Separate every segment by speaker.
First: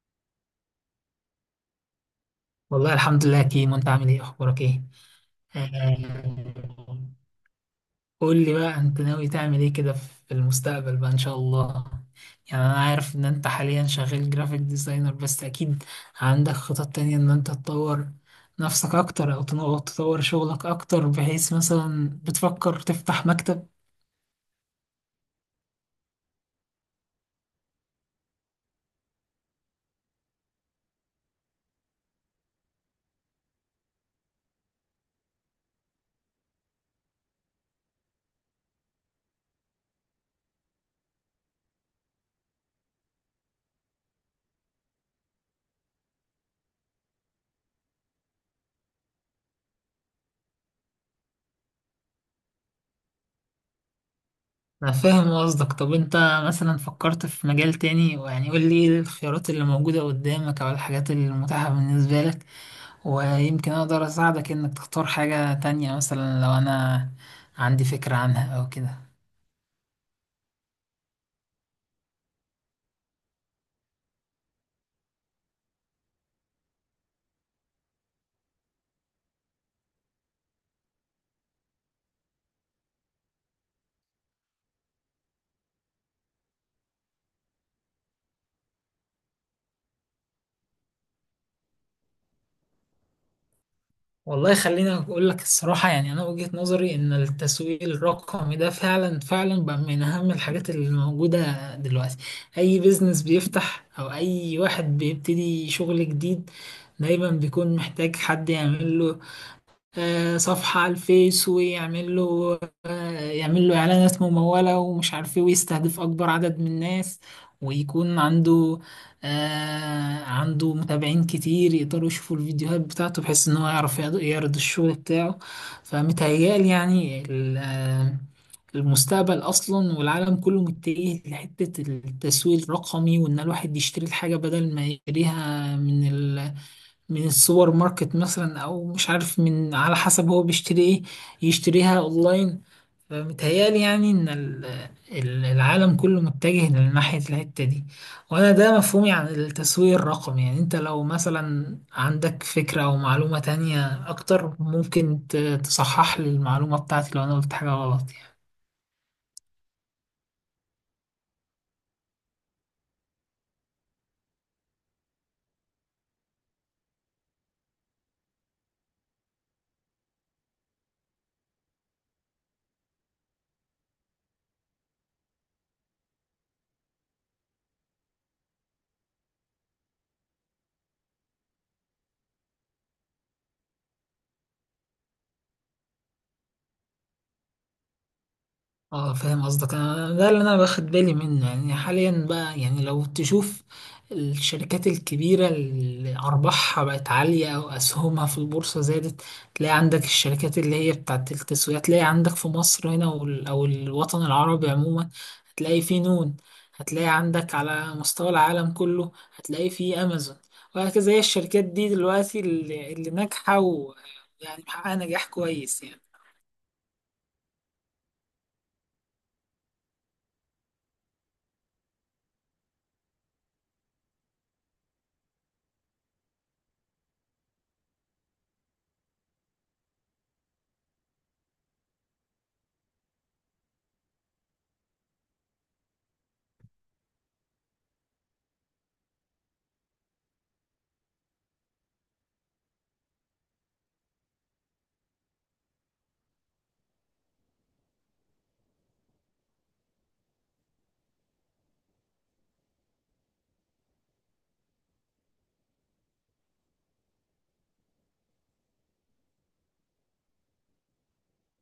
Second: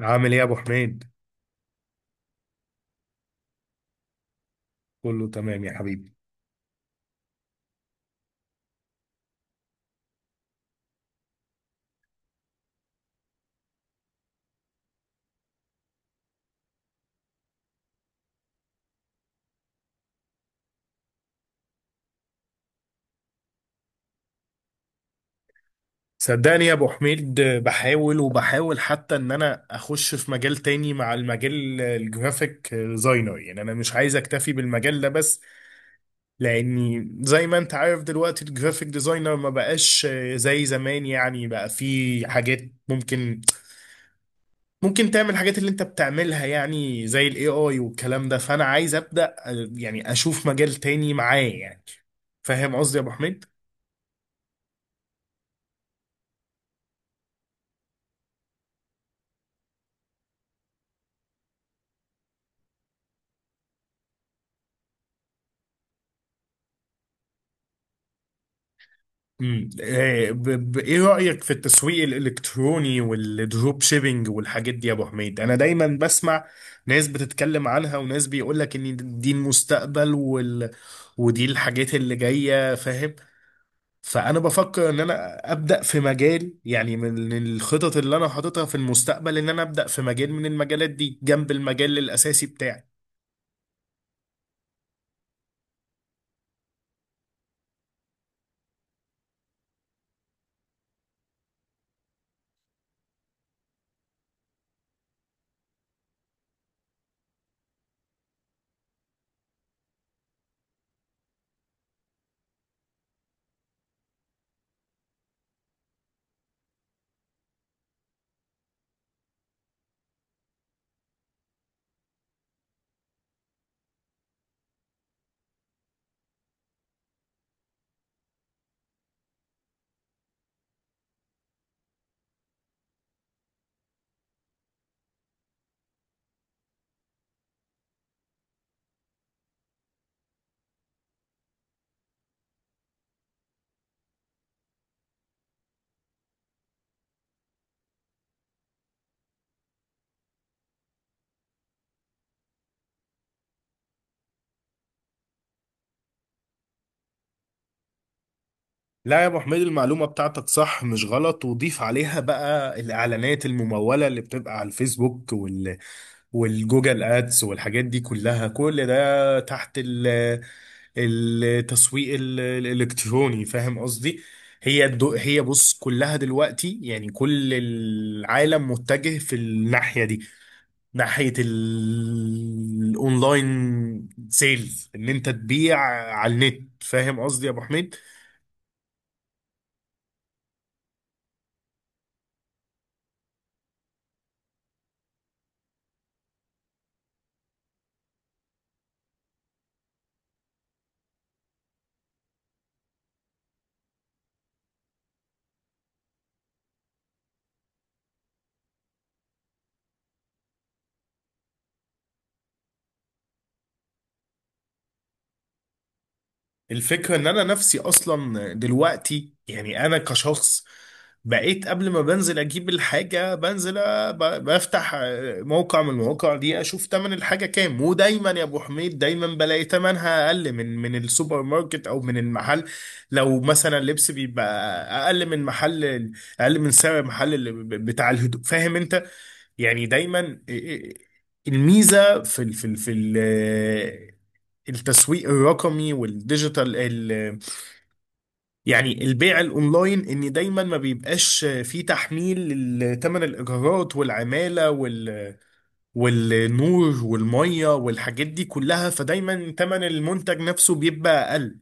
Speaker 1: عامل ايه يا ابو حميد؟
Speaker 2: والله الحمد لله يا كيمو، انت عامل ايه؟ اخبارك ايه؟
Speaker 1: كله تمام يا حبيبي.
Speaker 2: آه، قول لي بقى، انت ناوي تعمل ايه كده في المستقبل بقى ان شاء الله؟ يعني انا عارف ان انت حاليا شغال جرافيك ديزاينر، بس اكيد عندك خطط تانية ان انت تطور نفسك اكتر، او تطور شغلك اكتر، بحيث مثلا بتفكر تفتح مكتب.
Speaker 1: صدقني يا ابو حميد، بحاول وبحاول حتى ان انا اخش في مجال تاني مع المجال الجرافيك ديزاينر. يعني انا مش عايز اكتفي بالمجال ده بس، لاني زي ما انت عارف دلوقتي الجرافيك ديزاينر ما بقاش زي زمان. يعني بقى في حاجات ممكن ممكن تعمل الحاجات اللي انت بتعملها، يعني زي الاي اي والكلام ده. فانا عايز ابدا يعني اشوف مجال تاني معاه، يعني فاهم قصدي يا ابو حميد؟
Speaker 2: انا فاهم قصدك. طب انت مثلا فكرت في مجال تاني؟ يعني قول لي ايه الخيارات اللي موجودة قدامك او الحاجات المتاحة بالنسبة لك، ويمكن أقدر أساعدك إنك تختار حاجة تانية، مثلا لو أنا عندي فكرة عنها أو كده.
Speaker 1: ايه رأيك في التسويق الالكتروني والدروب شيبينج والحاجات دي يا ابو حميد؟ انا دايما بسمع ناس بتتكلم عنها، وناس بيقول لك ان دي المستقبل ودي الحاجات اللي جاية، فاهم؟ فانا بفكر ان انا ابدأ في مجال، يعني من الخطط اللي انا حاططها في المستقبل ان انا ابدأ في مجال من المجالات دي جنب المجال الاساسي بتاعي.
Speaker 2: والله خليني أقول لك الصراحة، يعني أنا وجهة نظري إن التسويق الرقمي ده فعلا فعلا بقى من أهم الحاجات اللي موجودة دلوقتي. أي بيزنس بيفتح أو أي واحد بيبتدي شغل جديد، دايما بيكون محتاج حد يعمل له صفحة على الفيس، ويعمل له، يعمل له إعلانات ممولة ومش عارف إيه، ويستهدف أكبر عدد من الناس، ويكون عنده عنده متابعين كتير يقدروا يشوفوا الفيديوهات بتاعته، بحيث إن هو يعرف يعرض يعرض الشغل بتاعه. فمتهيألي يعني المستقبل أصلا والعالم كله متجه لحتة التسويق الرقمي، وإن الواحد يشتري الحاجة بدل ما يشتريها من من السوبر ماركت مثلا او مش عارف، من على حسب هو بيشتري ايه، يشتريها اونلاين. فمتهيألي يعني ان العالم كله متجه لناحية الحتة دي. وانا ده مفهومي عن التسويق الرقمي. يعني انت لو مثلا عندك فكرة او معلومة تانية اكتر، ممكن تصحح لي المعلومة بتاعتي لو انا قلت حاجة غلط يعني.
Speaker 1: لا يا ابو حميد، المعلومه بتاعتك صح مش غلط، وضيف عليها بقى الاعلانات المموله اللي بتبقى على الفيسبوك والجوجل ادز والحاجات دي كلها، كل ده تحت التسويق الالكتروني، فاهم قصدي؟ هي بص، كلها دلوقتي يعني كل العالم متجه في الناحيه دي، ناحيه الاونلاين سيلز، ان انت تبيع على النت، فاهم قصدي يا ابو حميد؟
Speaker 2: اه فاهم قصدك. انا ده اللي انا باخد بالي منه يعني، حاليا بقى، يعني لو تشوف الشركات الكبيرة اللي أرباحها بقت عالية أو أسهمها في البورصة زادت، تلاقي عندك الشركات اللي هي بتاعت التسويق، تلاقي عندك في مصر هنا أو الوطن العربي عموما، هتلاقي في نون، هتلاقي عندك على مستوى العالم كله هتلاقي في أمازون، وهكذا. هي الشركات دي دلوقتي اللي ناجحة ويعني محققة نجاح كويس يعني.
Speaker 1: الفكرة ان انا نفسي اصلا دلوقتي، يعني انا كشخص بقيت قبل ما بنزل اجيب الحاجة بنزل بفتح موقع من المواقع دي، اشوف تمن الحاجة كام، ودايما يا ابو حميد دايما بلاقي تمنها اقل من السوبر ماركت او من المحل. لو مثلا اللبس، بيبقى اقل من محل اقل من سعر محل اللي بتاع الهدوء، فاهم انت؟ يعني دايما الميزه في ال التسويق الرقمي والديجيتال يعني البيع الاونلاين، ان دايما ما بيبقاش فيه تحميل لثمن الايجارات والعماله والنور والميه والحاجات دي كلها، فدايما ثمن المنتج نفسه بيبقى اقل.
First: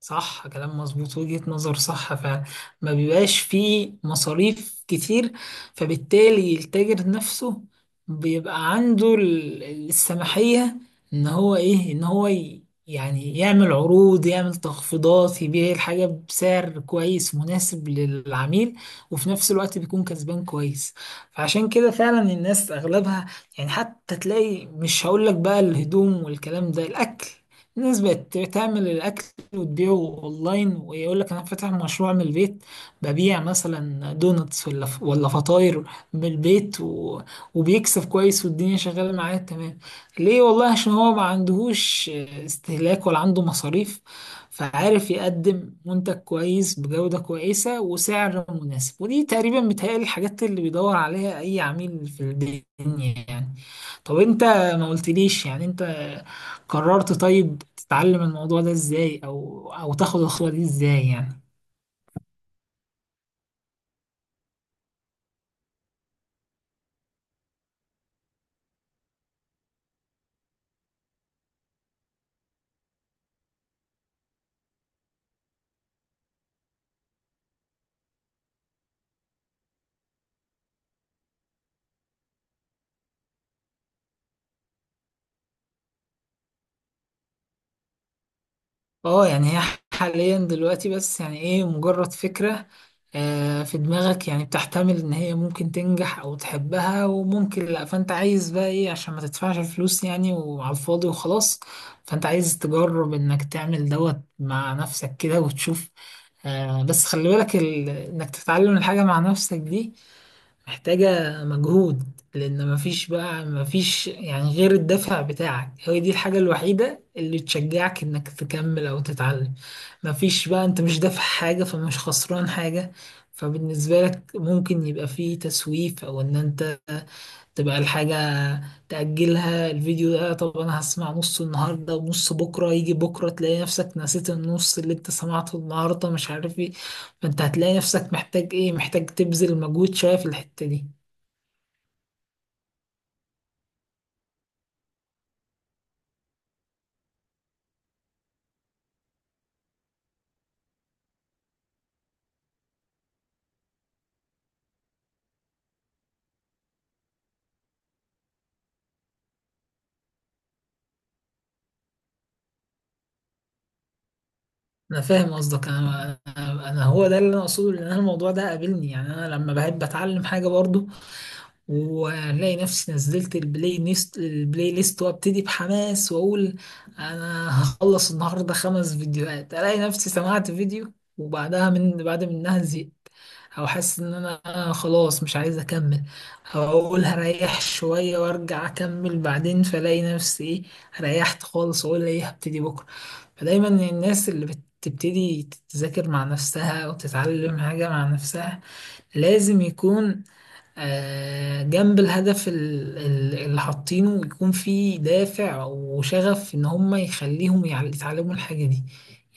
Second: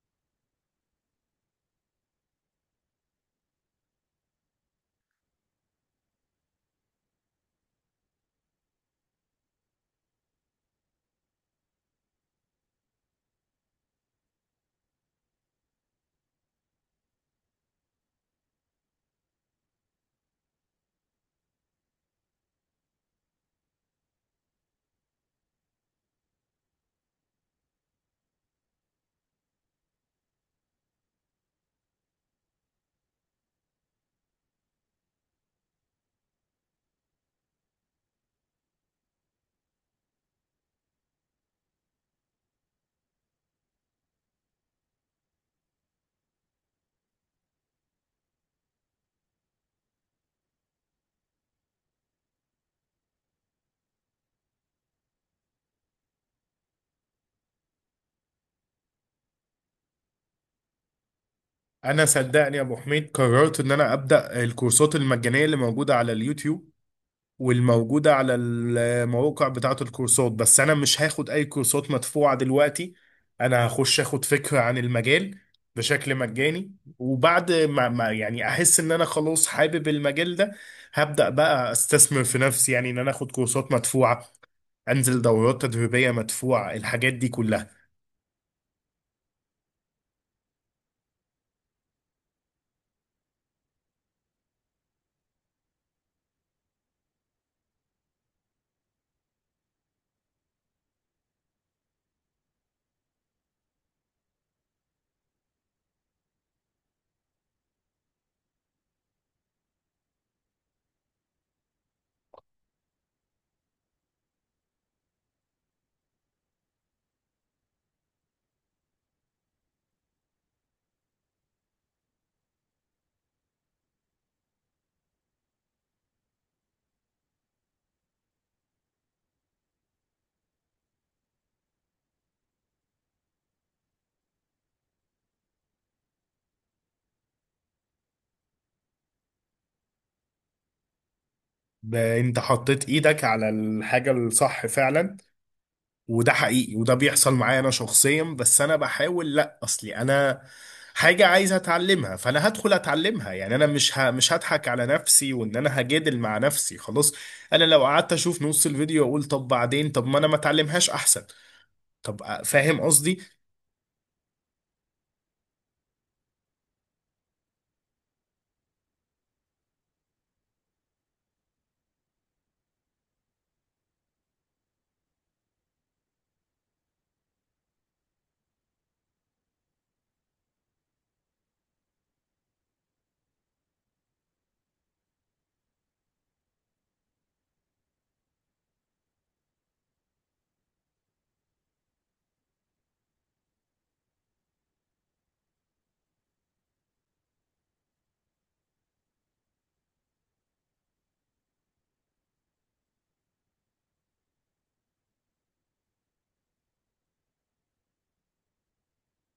Speaker 2: صح، كلام مظبوط، وجهة نظر صح فعلا. ما بيبقاش فيه مصاريف كتير، فبالتالي التاجر نفسه بيبقى عنده السماحية ان هو ايه، ان هو يعني يعمل عروض، يعمل تخفيضات، يبيع الحاجة بسعر كويس مناسب للعميل، وفي نفس الوقت بيكون كسبان كويس. فعشان كده فعلا الناس اغلبها يعني، حتى تلاقي مش هقولك بقى الهدوم والكلام ده، الاكل، الناس بقت تعمل الأكل وتبيعه اونلاين، ويقول لك انا فاتح مشروع من البيت، ببيع مثلا دونتس ولا فطاير من البيت، وبيكسب كويس والدنيا شغاله معاه تمام. ليه؟ والله عشان هو ما عندهوش استهلاك ولا عنده مصاريف، فعارف يقدم منتج كويس بجودة كويسة وسعر مناسب. ودي تقريبا بتهيألي الحاجات اللي بيدور عليها أي عميل في الدنيا يعني. طب أنت ما قلتليش يعني، أنت قررت طيب تتعلم الموضوع ده ازاي، او تاخد الخطوة دي ازاي يعني؟
Speaker 1: انا صدقني يا ابو حميد قررت ان انا ابدا الكورسات المجانيه اللي موجوده على اليوتيوب والموجودة على المواقع بتاعة الكورسات، بس أنا مش هاخد أي كورسات مدفوعة دلوقتي. أنا هخش أخد فكرة عن المجال بشكل مجاني، وبعد ما يعني أحس إن أنا خلاص حابب المجال ده، هبدأ بقى أستثمر في نفسي، يعني إن أنا أخد كورسات مدفوعة، أنزل دورات تدريبية مدفوعة، الحاجات دي كلها.
Speaker 2: اه، يعني هي حاليا دلوقتي بس يعني ايه، مجرد فكرة في دماغك يعني، بتحتمل ان هي ممكن تنجح او تحبها وممكن لا، فانت عايز بقى ايه؟ عشان ما تدفعش الفلوس يعني وعلى الفاضي وخلاص. فانت عايز تجرب انك تعمل دوت مع نفسك كده وتشوف. بس خلي بالك، انك تتعلم الحاجة مع نفسك دي محتاجة مجهود، لأن مفيش بقى، مفيش يعني غير الدافع بتاعك، هي دي الحاجة الوحيدة اللي تشجعك إنك تكمل أو تتعلم. مفيش بقى، أنت مش دافع حاجة فمش خسران حاجة، فبالنسبة لك ممكن يبقى فيه تسويف، أو إن أنت تبقى الحاجة تأجلها. الفيديو ده طب أنا هسمع نص النهاردة ونص بكرة، يجي بكرة تلاقي نفسك نسيت النص اللي أنت سمعته النهاردة، مش عارف إيه. فأنت هتلاقي نفسك محتاج إيه، محتاج تبذل مجهود شوية في الحتة دي.
Speaker 1: أنت حطيت إيدك على الحاجة الصح فعلا، وده حقيقي وده بيحصل معايا انا شخصيا. بس انا بحاول، لا اصلي انا حاجة عايز اتعلمها، فانا هدخل اتعلمها. يعني انا مش هضحك على نفسي وان انا هجادل مع نفسي خلاص. انا لو قعدت اشوف نص الفيديو اقول طب بعدين، طب ما انا ما اتعلمهاش احسن. طب فاهم قصدي؟
Speaker 2: انا فاهم قصدك. انا انا أنا هو ده اللي انا اقصده، لان أنا الموضوع ده قابلني يعني. انا لما بحب اتعلم حاجه برضو، وهنلاقي نفسي نزلت البلاي ليست وابتدي بحماس واقول انا هخلص النهارده خمس فيديوهات، الاقي نفسي سمعت فيديو وبعدها من بعد منها زهقت، او حاسس ان انا خلاص مش عايز اكمل، او اقول هريح شويه وارجع اكمل بعدين، فلاقي نفسي ايه، ريحت خالص واقول ايه، هبتدي بكره. فدايما الناس اللي بتبتدي تذاكر مع نفسها وتتعلم حاجه مع نفسها لازم يكون جنب الهدف اللي حاطينه يكون في دافع وشغف ان هم يخليهم يتعلموا الحاجة دي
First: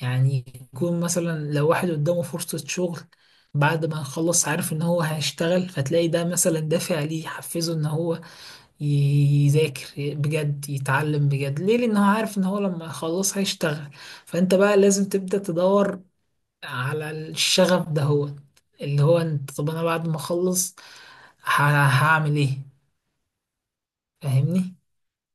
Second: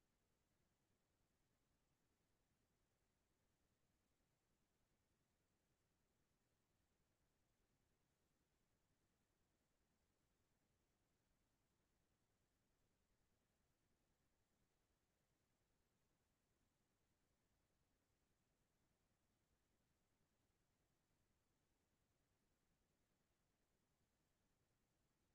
Speaker 2: يعني. يكون مثلا لو واحد قدامه فرصة شغل بعد ما يخلص، عارف ان هو هيشتغل، فتلاقي ده مثلا دافع ليه، يحفزه ان هو يذاكر بجد، يتعلم بجد. ليه؟ لان هو عارف ان هو لما يخلص هيشتغل. فانت بقى لازم تبدأ تدور على الشغف ده، هو اللي هو انت طب انا بعد ما اخلص هعمل ايه؟ فاهمني.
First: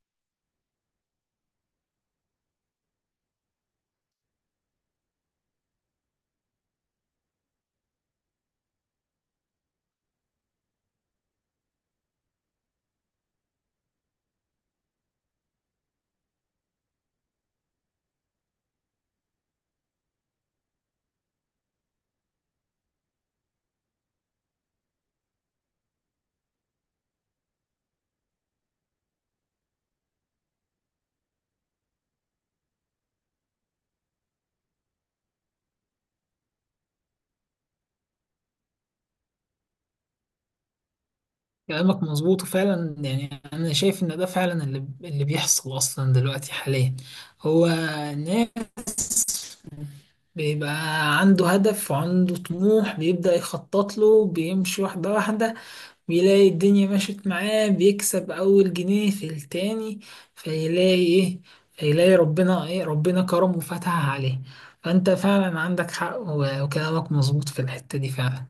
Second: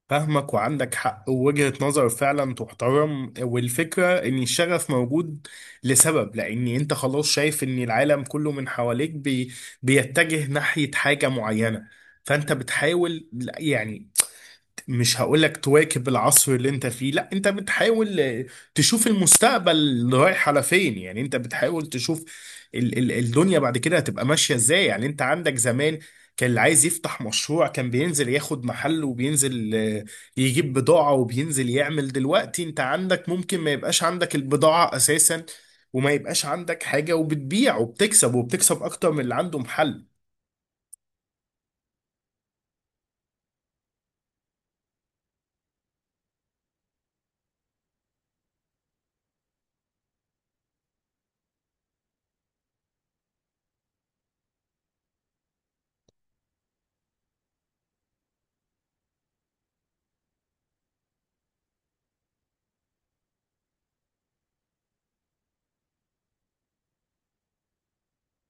Speaker 1: فاهمك وعندك حق ووجهة نظر فعلا تحترم. والفكرة ان الشغف موجود لسبب، لان انت خلاص شايف ان العالم كله من حواليك بيتجه ناحية حاجة معينة، فانت بتحاول، يعني مش هقولك تواكب العصر اللي انت فيه، لا انت بتحاول تشوف المستقبل رايح على فين. يعني انت بتحاول تشوف ال ال الدنيا بعد كده هتبقى ماشية ازاي. يعني انت عندك زمان كان اللي عايز يفتح مشروع كان بينزل ياخد محل، وبينزل يجيب بضاعة، وبينزل يعمل. دلوقتي انت عندك ممكن ما يبقاش عندك البضاعة اساسا، وما يبقاش عندك حاجة، وبتبيع وبتكسب، وبتكسب اكتر من اللي عنده محل.
Speaker 2: كلامك مظبوط فعلا، يعني انا شايف ان ده فعلا اللي بيحصل اصلا دلوقتي حاليا. هو الناس بيبقى عنده هدف وعنده طموح، بيبدأ يخطط له، بيمشي واحدة واحدة، بيلاقي الدنيا مشيت معاه، بيكسب أول جنيه في التاني، فيلاقي إيه، فيلاقي ربنا إيه، ربنا كرمه وفتح عليه. فأنت فعلا عندك حق وكلامك مظبوط في الحتة دي فعلا.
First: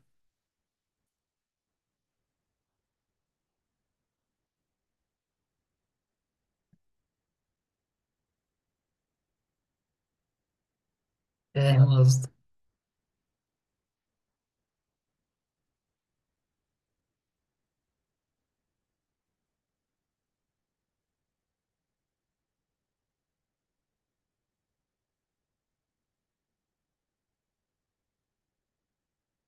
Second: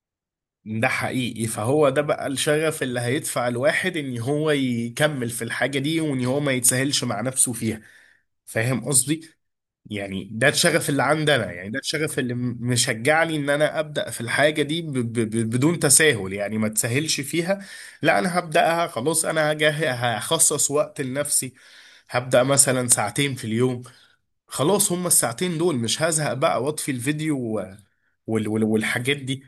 Speaker 1: ده حقيقي، فهو ده بقى الشغف اللي هيدفع الواحد ان هو يكمل في الحاجة دي، وان هو ما يتساهلش مع نفسه فيها، فاهم قصدي؟ يعني ده الشغف اللي عندنا، يعني ده
Speaker 2: فاهم
Speaker 1: الشغف
Speaker 2: قصدك.
Speaker 1: اللي مشجعني ان انا ابدأ في الحاجة دي ب ب ب بدون تساهل، يعني ما تساهلش فيها. لا انا هبدأها خلاص، انا هخصص وقت لنفسي، هبدأ مثلا ساعتين في اليوم. خلاص هما الساعتين دول مش هزهق بقى واطفي الفيديو والحاجات دي.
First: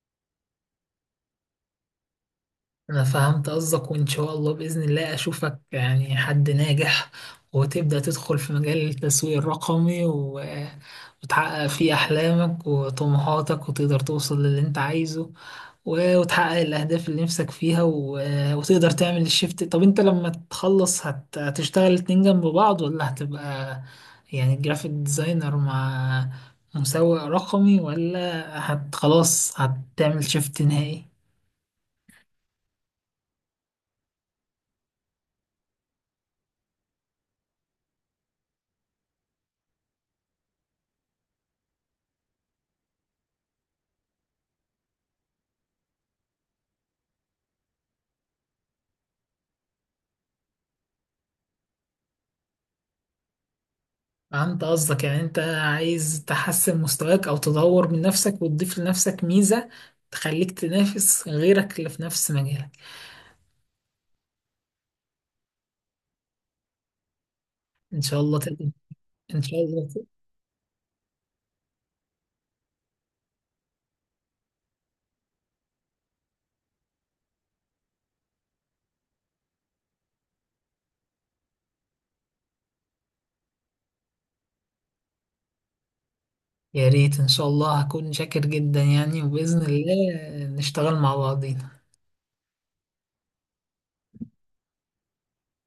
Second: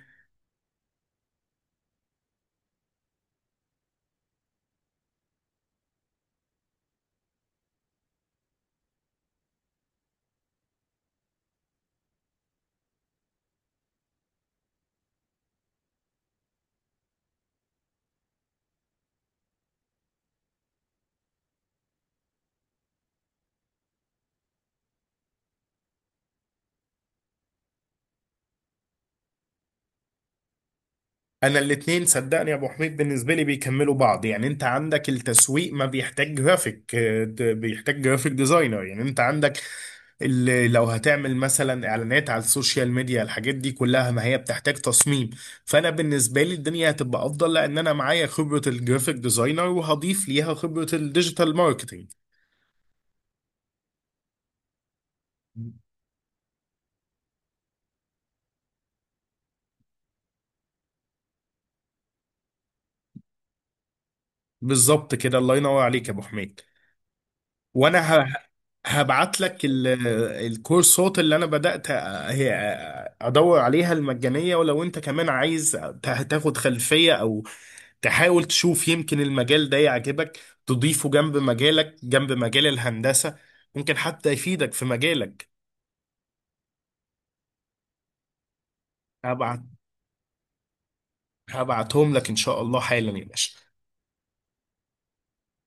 Speaker 2: أنا فهمت قصدك، وإن شاء الله بإذن الله أشوفك يعني حد ناجح، وتبدأ تدخل في مجال التسويق الرقمي وتحقق فيه أحلامك وطموحاتك، وتقدر توصل للي أنت عايزه، وتحقق الأهداف اللي نفسك فيها، وتقدر تعمل الشيفت. طب أنت لما تخلص هتشتغل اتنين جنب بعض ولا هتبقى يعني جرافيك ديزاينر مع مسوق رقمي، ولا هت، خلاص هتعمل شيفت نهائي؟
Speaker 1: انا الاتنين صدقني يا ابو حميد بالنسبه لي بيكملوا بعض. يعني انت عندك التسويق ما بيحتاج جرافيك، بيحتاج جرافيك ديزاينر. يعني انت عندك اللي لو هتعمل مثلا اعلانات على السوشيال ميديا، الحاجات دي كلها ما هي بتحتاج تصميم. فانا بالنسبه لي الدنيا هتبقى افضل، لان انا معايا خبره الجرافيك ديزاينر وهضيف ليها خبره الديجيتال ماركتينج.
Speaker 2: فهمت قصدك، يعني أنت عايز تحسن مستواك أو تدور من نفسك وتضيف لنفسك ميزة تخليك تنافس غيرك اللي في نفس مجالك.
Speaker 1: بالظبط كده، الله ينور عليك يا ابو حميد.
Speaker 2: إن شاء
Speaker 1: وانا
Speaker 2: الله تقدر.
Speaker 1: هبعت
Speaker 2: إن
Speaker 1: لك
Speaker 2: شاء الله.
Speaker 1: الكورسات اللي انا بدأت هي ادور عليها، المجانية. ولو انت كمان عايز تاخد خلفية او تحاول تشوف، يمكن المجال ده يعجبك تضيفه جنب مجالك، جنب مجال الهندسة، ممكن حتى يفيدك في مجالك.
Speaker 2: يا ريت ان شاء الله، هكون شاكر جدا يعني،
Speaker 1: هبعت
Speaker 2: وبإذن الله نشتغل مع بعضين.
Speaker 1: هبعتهم لك ان شاء الله حالا يا باشا.